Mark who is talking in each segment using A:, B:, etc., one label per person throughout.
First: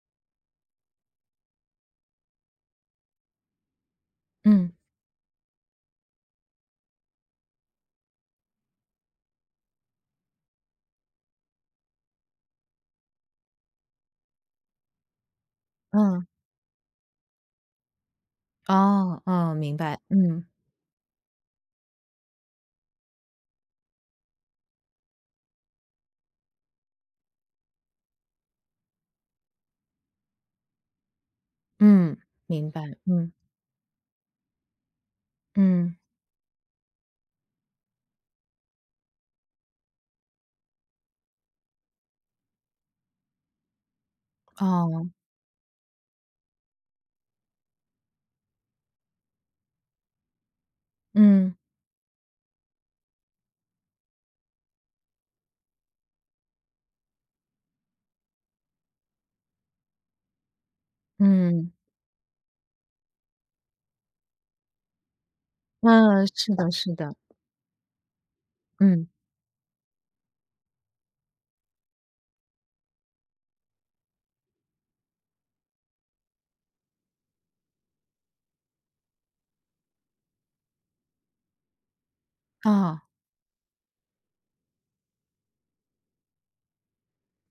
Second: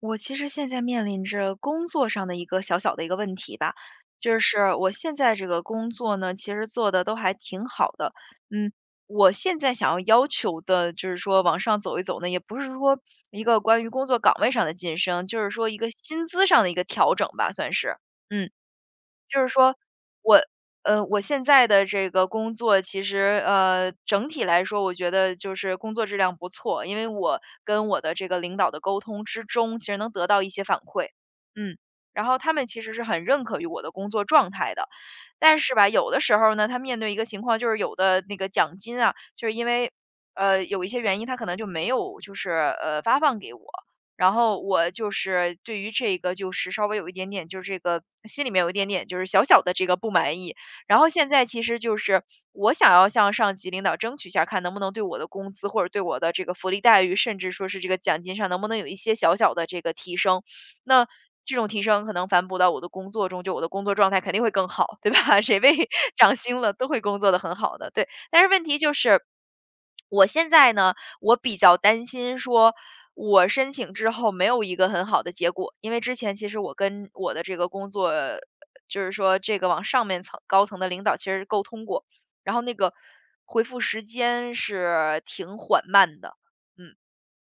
A: 我其实现在面临着工作上的一个小小的问题吧，就
B: 嗯，
A: 是我现在这个工作呢，其实做的都还挺好的。嗯，我现在想要要求的就是说往上走一走呢，也不是说一个关于工作岗位上的晋升，就是说一个薪
B: 嗯，
A: 资上的一个调整吧，算是。嗯。
B: 哦，
A: 就是
B: 哦，
A: 说
B: 明白，
A: 我
B: 嗯，
A: 我现在的这个工作其实，整体来说，我觉得就是工作质量不错，因为我跟我的这个领导的沟通之中，其实能得到一些反馈。嗯，
B: 嗯，
A: 然后他们
B: 明
A: 其
B: 白，
A: 实是很
B: 嗯，
A: 认可于我的工作状态的。但是吧，
B: 嗯，
A: 有的时候呢，他面对一个情况，就是有的那个奖金啊，就是因为有一些原因，他可能就没有就是发放给我。然后我
B: 哦，
A: 就是对于这个就是稍微有一点点，就是这个心里面有一点点就是小小的这个不满意。然后现在
B: 嗯，
A: 其实就是我想要向上级领导争取一下，看能不能对我的工资或者对我的这个福利待遇，甚至说是这个奖金上能不能有一些小小的这个提升。那这种
B: 嗯，
A: 提升可能反哺到我的工作中，就我的工作状态肯定会更好，对吧？谁被
B: 嗯，
A: 涨
B: 是
A: 薪
B: 的，
A: 了都
B: 是
A: 会
B: 的，
A: 工作的很好的，对。但是问题就
B: 嗯，
A: 是。我现在呢，我比较担心说，我申请之后没有一个很好的结果，因为之前其实我跟我的这个工作，就是说这个往上面层高层的领导其实沟通过，然后那个
B: 哦，
A: 回复时间是挺缓慢的，嗯，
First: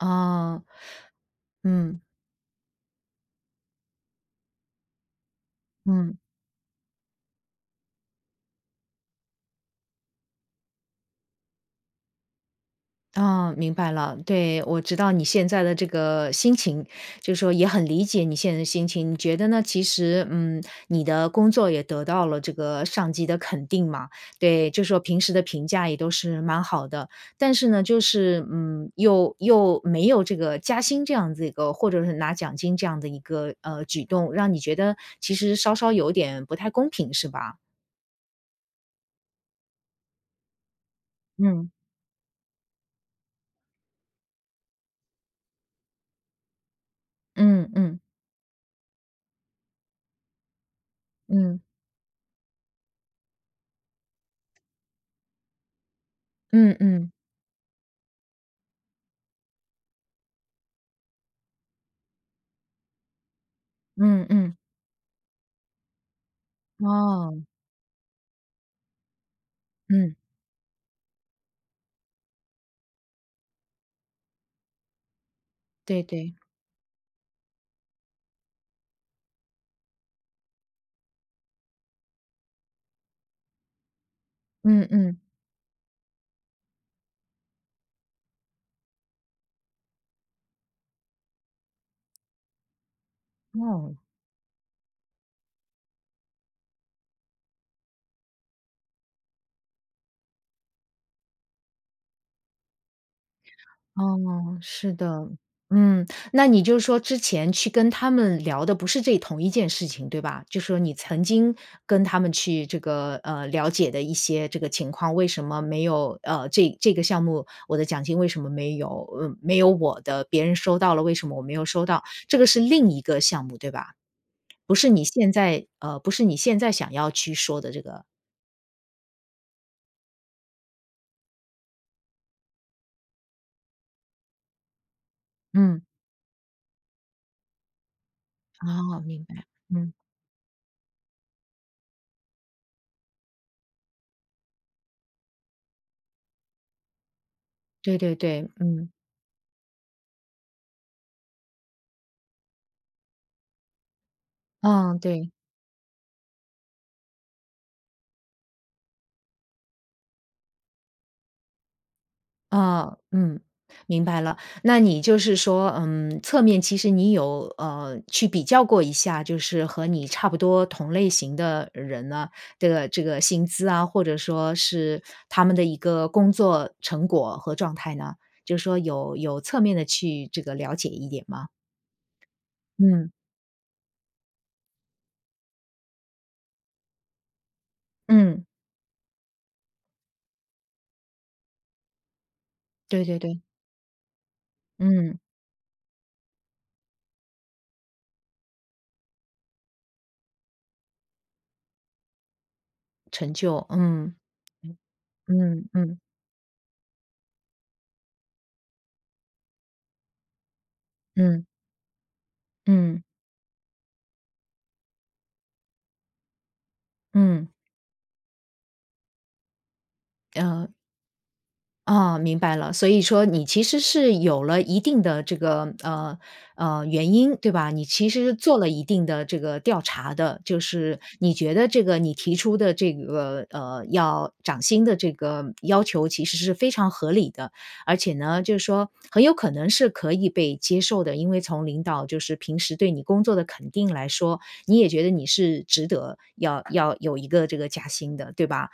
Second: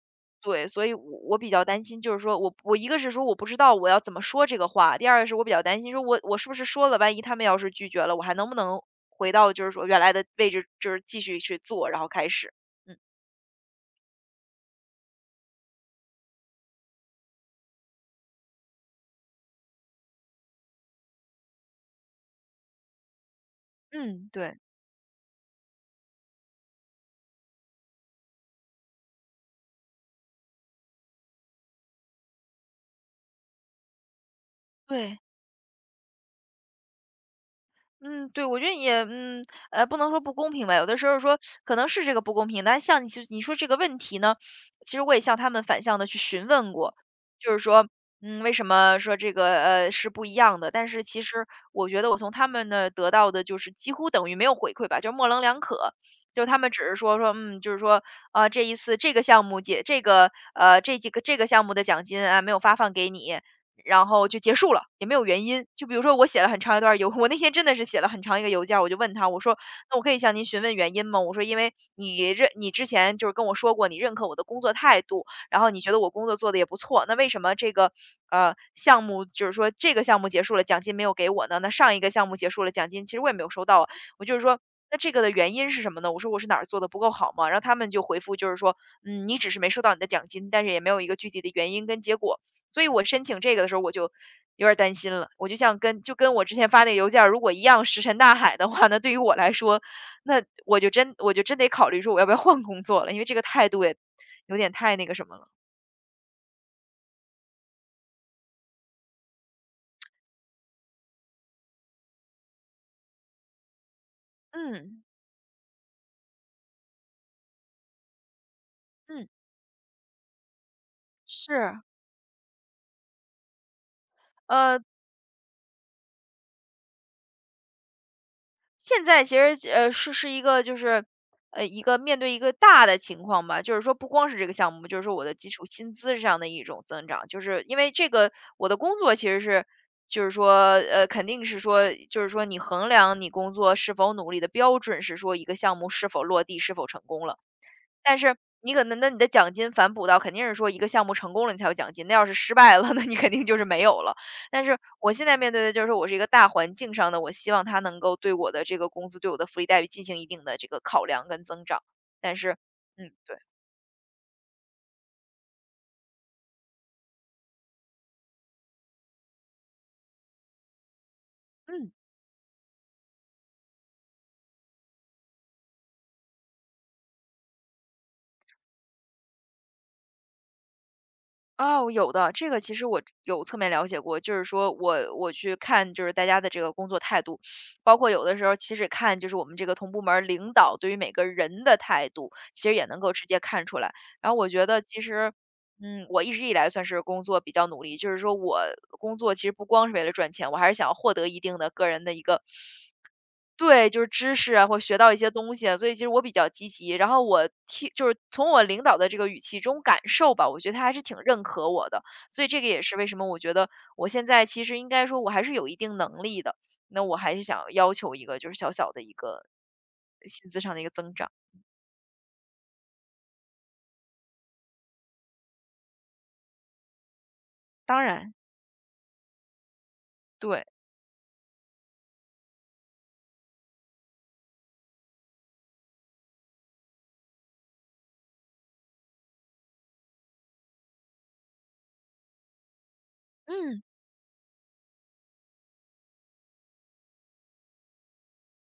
B: 哦，
A: 对，所以我比较担心，
B: 嗯，
A: 就是说我一个是说我不知道我要怎么说这个话，第二个是我比较担心说
B: 嗯。
A: 我是不是说了，万一他们要是拒绝了，我还能不能回到就是说原来的位置，就是继续去做，然后开始，嗯
B: 哦，明白了。对，我知道你现在的这个心情，就是说也很理解你现在的心情。你觉得呢？其实，你的工作也得到了这个上级的肯定嘛，
A: 嗯，对。
B: 对，就说平时的评价也都是蛮好的。但是呢，就是又没有这个加薪这样子一个，或者是拿奖金这样的一个举动，让你觉得
A: 对，
B: 其实稍稍有点不太公平，是吧？
A: 嗯，对，我觉得也，嗯，不能说不公平吧，有的时候说
B: 嗯
A: 可能是这个不公平，但像你就你说这个问题呢，其实我也向他们反向的去询问过，就是
B: 嗯
A: 说，
B: 嗯
A: 嗯，为什么说这个，是不一样的，但是其实
B: 嗯
A: 我觉得我从他们那得到的就是几乎等于没有回馈吧，就模棱两可。就他们
B: 嗯
A: 只是
B: 嗯
A: 说说，嗯，就是说，啊，这一次这个项目解这个，这几个这个项目的奖金啊，没有发放给你。然
B: 嗯
A: 后就结
B: 嗯，
A: 束了，也没有原因。就比如说我写了很长一段邮 我那
B: 哦，
A: 天真的是写了很长一个邮件儿，我就问他，我说：“那我可
B: 嗯。
A: 以向您询问原因吗？”我说：“因为你认你之前就是跟我说过，你认可我的工作态度，然后你觉得
B: 对
A: 我工
B: 对，
A: 作做的也不错，那为什么这个，项目就是说这个项目结束了，奖金没有给我呢？那上一个项目结束了，奖金其实我也没有收到啊。”我就是说：
B: 嗯
A: “那这
B: 嗯。
A: 个的原因是什么呢？”我说：“我是哪儿做的不够好吗？”然后他们就回复就是说：“嗯，你只是没收到你的奖金，但是也没有一个具体的原因跟结果。”所以我申请这个的时候我
B: 哦。
A: 就有点儿担心了，我就像跟就跟我之前发那个邮件儿如果一样石沉大海的话，那对于我来说，那我就真得考虑说我要不要换工作了，因为这个态度也有
B: 哦，
A: 点
B: 是
A: 太那个什
B: 的，
A: 么了。
B: 嗯，那你就是说之前去跟他们聊的不是这同一件事情，对吧？就说你曾经跟他们去这个，了解的一些这个情
A: 嗯
B: 况，为什么没有这个项目我的奖金为什么没有
A: 嗯。
B: 没有我的，别人收到了，为什么我没有
A: 是，
B: 收到？这个是另一个项目，对吧？不
A: 呃，
B: 是你现在不是你现在想要去说的这个
A: 现在其实是一个就是一个面对一个大的情况吧，就是说不光是这个项目，就是说我的基础
B: 嗯，
A: 薪资上的一种增长，就是因为这个我的工
B: 哦，
A: 作
B: 明
A: 其实
B: 白，
A: 是
B: 嗯，
A: 就是说肯定是说就是说你衡量你工作是否努力的标准是说一个项目是否落地是否成功了。
B: 对对
A: 但是
B: 对，
A: 你可
B: 嗯。
A: 能那你的奖金反哺到肯定是说一个项目成功了你才有奖金，那要是失败了，那你肯定就是没有了。但是
B: 嗯，
A: 我现
B: 对，
A: 在面对的就是说我是一个大环境上的，我希望他能够对我的这个工资、对我的福利待遇进行一定的这个考量跟增长。但是
B: 啊，
A: 嗯，对，
B: 嗯，明白了。那你就是说，嗯，侧面其实你有去比较过一下，就是和你差不多同类型的
A: 嗯。
B: 人呢，这个薪资啊，或者说是他们的一个工作成果和状态呢，就是说有侧面的去这个了解一点吗？
A: 哦，有的，这个其实我
B: 嗯
A: 有侧面了解过，就是说我去看就是大家的这个工作态度，包括有的
B: 嗯，
A: 时候其实看就是我们这个同部门儿领导对于每个人的态度，其实也能
B: 对
A: 够
B: 对
A: 直接
B: 对，
A: 看出来。然后我觉得其
B: 嗯，
A: 实，嗯，我一直以来算是工作比较努力，就是说我工作其实不光是为了赚钱，我还是想要获得一定的个人的一个。
B: 成就，
A: 对，就是
B: 嗯
A: 知识啊，
B: 嗯
A: 或学到一些东西
B: 嗯
A: 啊所以其
B: 嗯
A: 实我比较积极。然后我听，就是从我领导的这个语气中感受吧，我觉得他还是挺认
B: 嗯
A: 可我的。所以这个也是
B: 嗯
A: 为什么我觉得我现在其实应该说我还是有一定能力的。那我还是
B: 嗯，
A: 想要求一个就是小小的一个薪资
B: 呃
A: 上的一个增长。
B: 啊，明白了。所以说你其实是有了一定的这个原因，对吧？你
A: 当
B: 其
A: 然，
B: 实做了一定的这个调查的，就
A: 对，
B: 是你觉得这个你提出的这个要涨薪的这个要求其实是非常合理的，而且呢，就是说很有可能是可以被接受的，因为从领导就是平时对你工作的肯
A: 嗯，
B: 定来说，你也觉得你是值得要有一个这个加薪的，对吧？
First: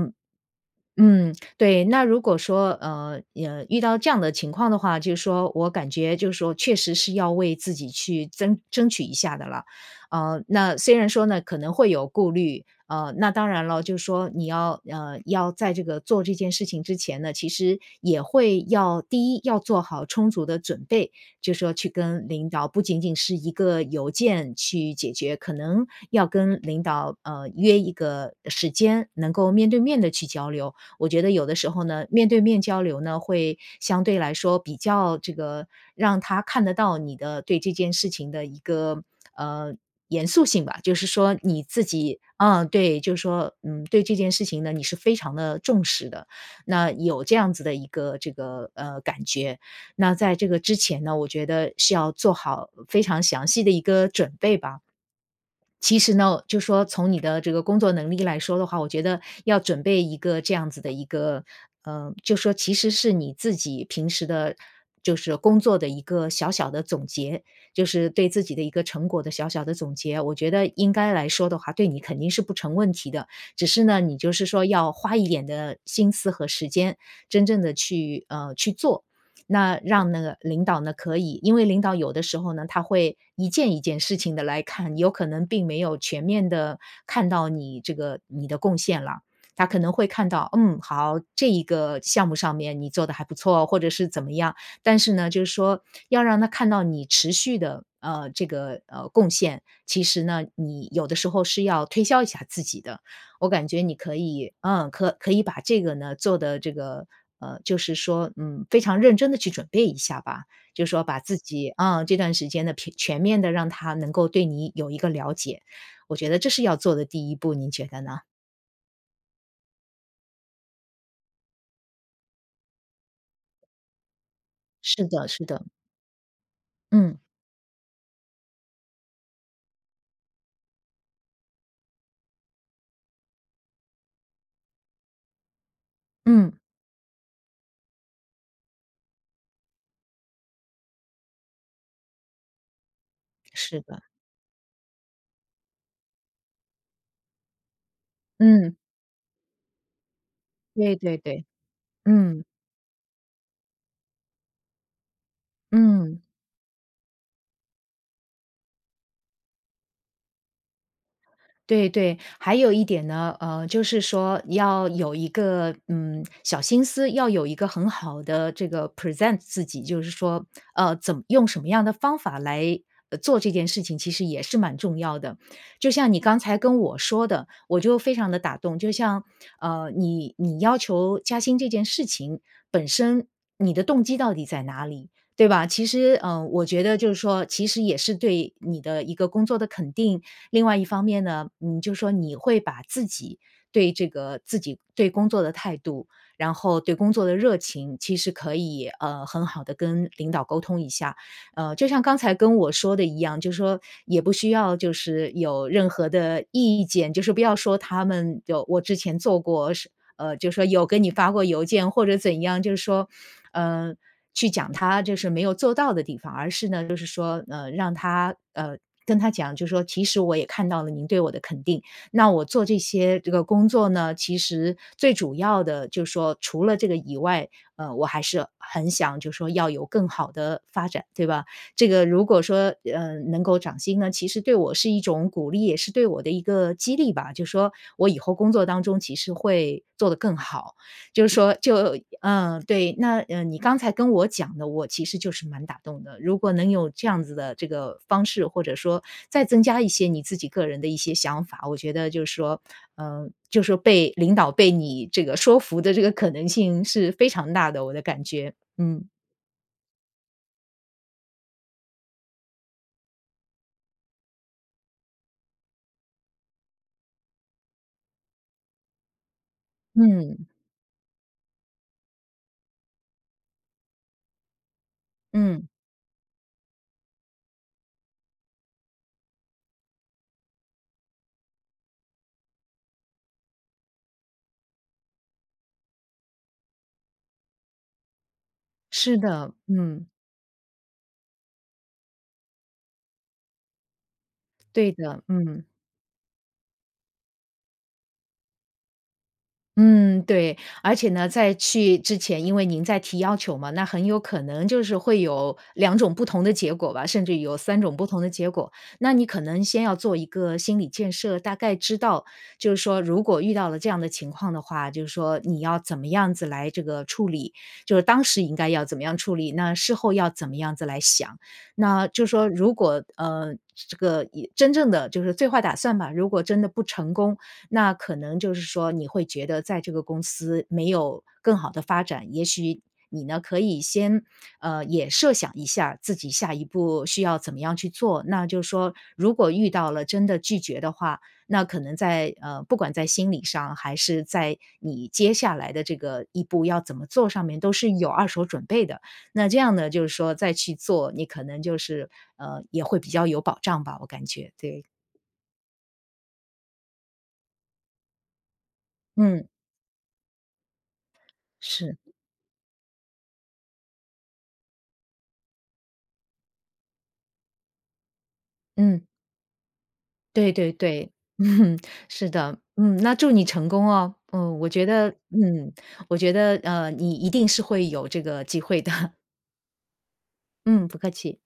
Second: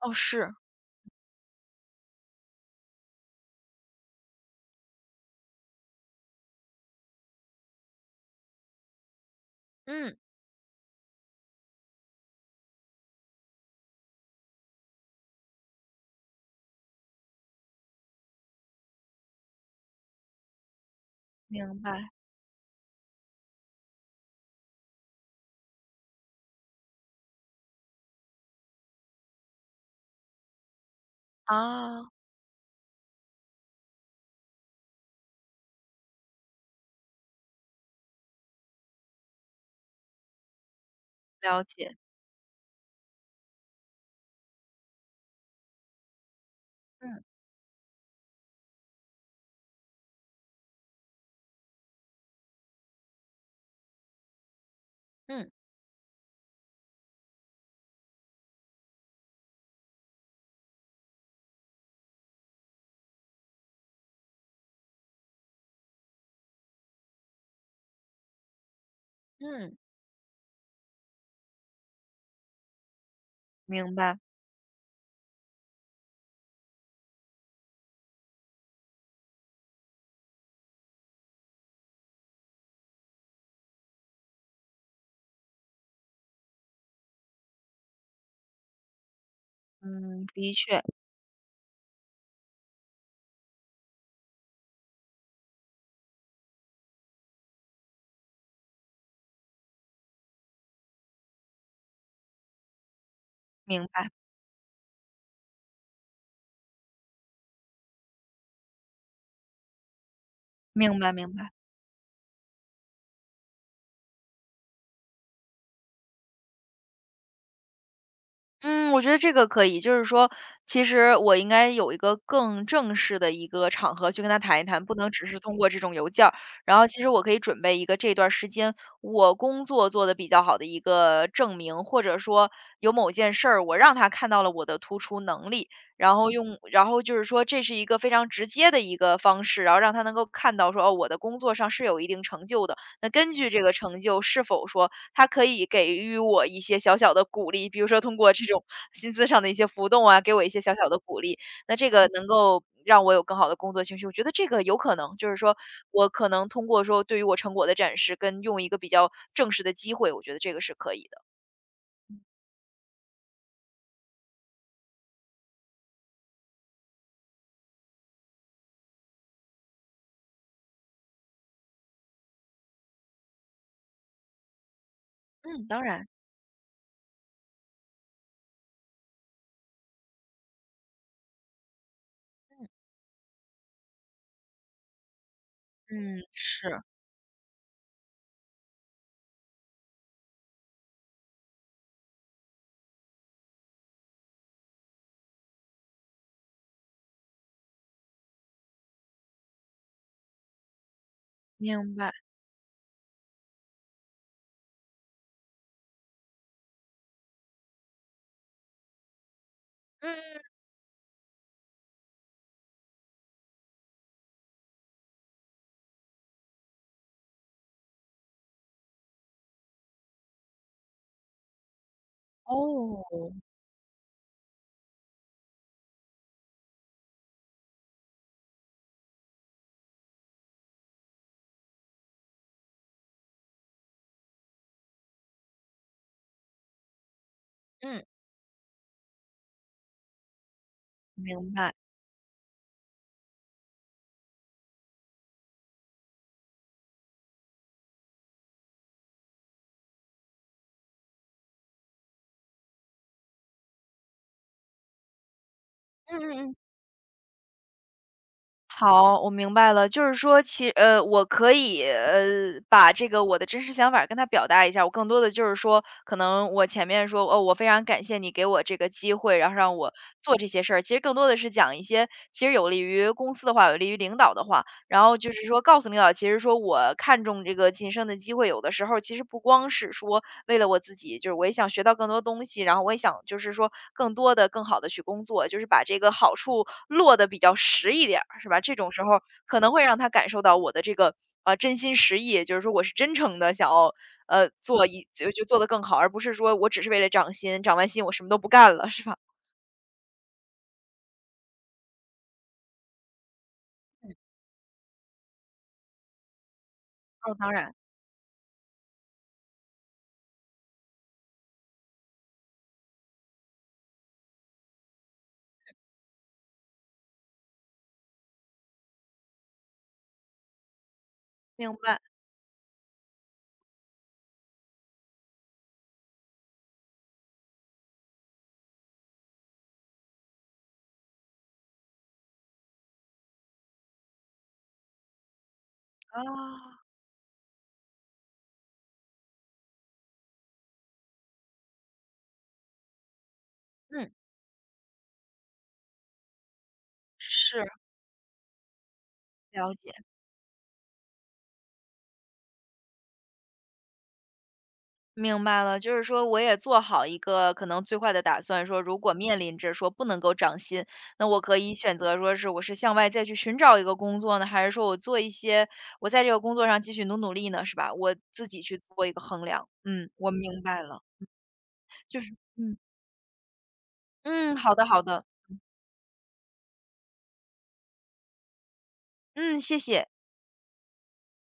A: 哦，是，
B: 嗯，对。那如果说，遇到这样的情况的话，就是说我感觉就是说确实是要为自己去争取一下的了。
A: 嗯，
B: 那虽然说呢，可能会有顾虑，那当然了，就是说你要要在这个做这件事情之前呢，其实也会要第一要做好充足的准备，就是说
A: 明
B: 去
A: 白
B: 跟领导不仅仅是一个邮件去解决，可能要跟领导，约一个时间，能够面对面的去交流。我觉得有的时候
A: 啊，
B: 呢，面对面交流呢，会相对来说比较这个让他看得到你的对这件事情的一个呃严肃性吧，就是说
A: 了
B: 你自
A: 解，
B: 己，嗯，对，就是说，对这件事情呢，你是非常的重视的，那
A: 嗯
B: 有这样子的一个这个感觉。那在这个之前呢，我觉得是要做好非常详细的一个准备吧。
A: 嗯
B: 其实呢，就说从你的这个工作能力来说的话，我觉得要准备一个这样子的一个，就说其实是你自己平时的，就是工作的一个小小的总结，就是对自己的一个成果的小小的
A: 嗯，
B: 总结。我觉得应该来说的话，对你肯定是不成问题的。只是
A: 明
B: 呢，
A: 白，
B: 你就是说要花一点的心思和时间，真正的去去做。那让那个领导呢，可以因为领导有的时候呢，他会一件一件事情的来看，有可能并没有全面的看到你这个你的贡献了。他可能会
A: 嗯，
B: 看到，
A: 的确
B: 好，这一个项目上面你做的还不错，或者是怎么样。但是呢，就是说要让他看到你持续的，这个，贡献，其实呢，你有的时候是要推销一下自己的。我感觉
A: 明
B: 你
A: 白，
B: 可以，可以把这个呢做的这个，就是说，非常认真的去准备一下吧。就是
A: 明
B: 说
A: 白
B: 把
A: 明
B: 自
A: 白。
B: 己，这段时间的全面的让他能够对你有一个了解，我觉得这是要做的第一步，您觉得呢？
A: 嗯，我觉得这个可以，就是说，其实我应该有一个更正式的一个场合去跟他谈一谈，不
B: 是
A: 能只
B: 的，
A: 是
B: 是
A: 通
B: 的，
A: 过这种邮件儿。然后，其实
B: 嗯，
A: 我可以准备一个这段时间我工作做得比较好的一个证明，或者说有某件事儿我让他看到了我的突出能力，然后
B: 嗯，
A: 用，然后就是说这是一个非常直接的一个方式，然后让他能够看到说哦，我的工作上是有一定成就的。那根据这个
B: 是
A: 成
B: 的，
A: 就是否说他可以给予我一些小小的鼓励，比如说通过这种
B: 嗯，
A: 薪资上的一些浮动啊，给我一些小小
B: 对
A: 的
B: 对
A: 鼓励，
B: 对，
A: 那这个能
B: 嗯，
A: 够让我有更好的工作情绪。我觉得这个有可能，就是说我
B: 嗯。
A: 可能通过说对于我成果的展示，跟用一个比较正式的机会，我觉得这个是可以的。
B: 对对，还有一点呢，就是说要有一个小心思，要有一个很好的这个 present 自己，就是说，怎么用什么样的方法来做这件事情，其实也是蛮重要的。
A: 嗯，当
B: 就
A: 然，
B: 像你刚才跟我说的，我就非常的打动。就像你要求加薪这件事情
A: 嗯
B: 本身，你的动机到底在哪里？对吧？其实，
A: 嗯，
B: 我
A: 是，
B: 觉得就是说，其实也是对你的一个工作的肯定，另外一方面呢，你就说你会把自己对这个自己对工作的态度，然后对工作的热情，其实可以很好的跟领导沟通一下。就
A: 明
B: 像
A: 白，
B: 刚才跟我说的一样，就是说也不需要就是有任何的意见，就是不要说他们就我之前做过是
A: 嗯，
B: 就说有给你发过邮件或者怎样，就是说，呃，去讲他就是没有做到的地方，而是呢，就是说，让他跟他讲，就是说其实我也看到了您对我的肯定，那我做这
A: 哦，
B: 些这个工作呢，其实最主要的就是说除了这个以外，我还是很想就是说要有更好的发展，对吧？这个如果说，能够涨薪呢，其实对我是一种鼓励，也是对我的一个激励吧，就是说
A: 嗯，
B: 我以后工作当中其实会做得更好。就是
A: 明
B: 说
A: 白，
B: 就对，那，你刚才跟我讲的，我其实就是蛮打动的。如果能有这样子的这个方式，或者说再增加一些你自己个人的一些想法，我觉得就是说，就是说被领导被你这个说服的这个
A: 嗯
B: 可
A: 嗯
B: 能
A: 嗯。
B: 性是非常大的，我的感觉。嗯，
A: 好，我明白了，就是说我可以，把这个我的真实想法跟他表达一下，我更多的就是说，可能我前面说，哦，我非常感谢你给我这个机会，然后让我做
B: 嗯，
A: 这些事儿，其实更多的是讲一些其实有利于公司的话，有利于领导的话。然后就是说
B: 嗯，
A: 告诉领导，其实说我看中这个晋升的机会，有的时候其实不光是说为了我自己，就是我也想学到更多东西，然后我也想就是说更多的、更好的去工作，就是把这个好处落得比较实一点儿，是吧？这种时
B: 是
A: 候
B: 的，
A: 可能会让
B: 嗯，
A: 他感受到我的这个真心实意，就是说我是真诚的想要呃做
B: 对
A: 一
B: 的，
A: 就就做
B: 嗯。
A: 得更好，而不是说我只是为了涨薪，涨完薪我什么都不干了，是吧？
B: 嗯，对，而且呢，在去之前，因为您在提要求嘛，那很有可能就是会有两种不同的结果吧，甚
A: 哦，
B: 至
A: 当
B: 有
A: 然
B: 三种不同的结果。那你可能先要做一个心理建设，大概知道，就是说如果遇到了这样的情况的话，就是说你要怎么样子来这个处理，就是当时应该要怎么样处理，那事后要怎么样子来想。
A: 明白
B: 那就说如果，这个也真正的就是最坏打算吧，如果真的不成功，那可能就是说你会觉得在这个公司没有更好的发展，也许你呢可以先也设想一下自
A: 啊，
B: 己下一步需要怎么样去做。那就是说，如果遇到了真的拒绝的话，那可能在不管在心理上还
A: 嗯，
B: 是在你接下来的这个一步要怎么做上面，
A: 是
B: 都是有二手准备的。那这
A: 了
B: 样呢，
A: 解。
B: 就是说再去做，你可能就是也会比较有保障吧，我感觉对，
A: 明白了，就是说我也做好一个可能最坏的打算，说如果面
B: 嗯，
A: 临着说不能够涨薪，那我可以
B: 是，
A: 选择说是我是向外再去寻找一个工作呢，还是说我做一些我在这个工作上继续努力呢，是吧？我自己去
B: 嗯。
A: 做一个衡量。嗯，我
B: 对
A: 明
B: 对
A: 白了，
B: 对，嗯，
A: 就
B: 是
A: 是
B: 的，
A: 嗯
B: 嗯，那祝你成功哦，
A: 嗯，
B: 嗯，我
A: 好的
B: 觉
A: 好
B: 得，
A: 的，
B: 嗯，我觉得，你一定是会有这个机会的，
A: 嗯，谢谢。
B: 嗯，不客气。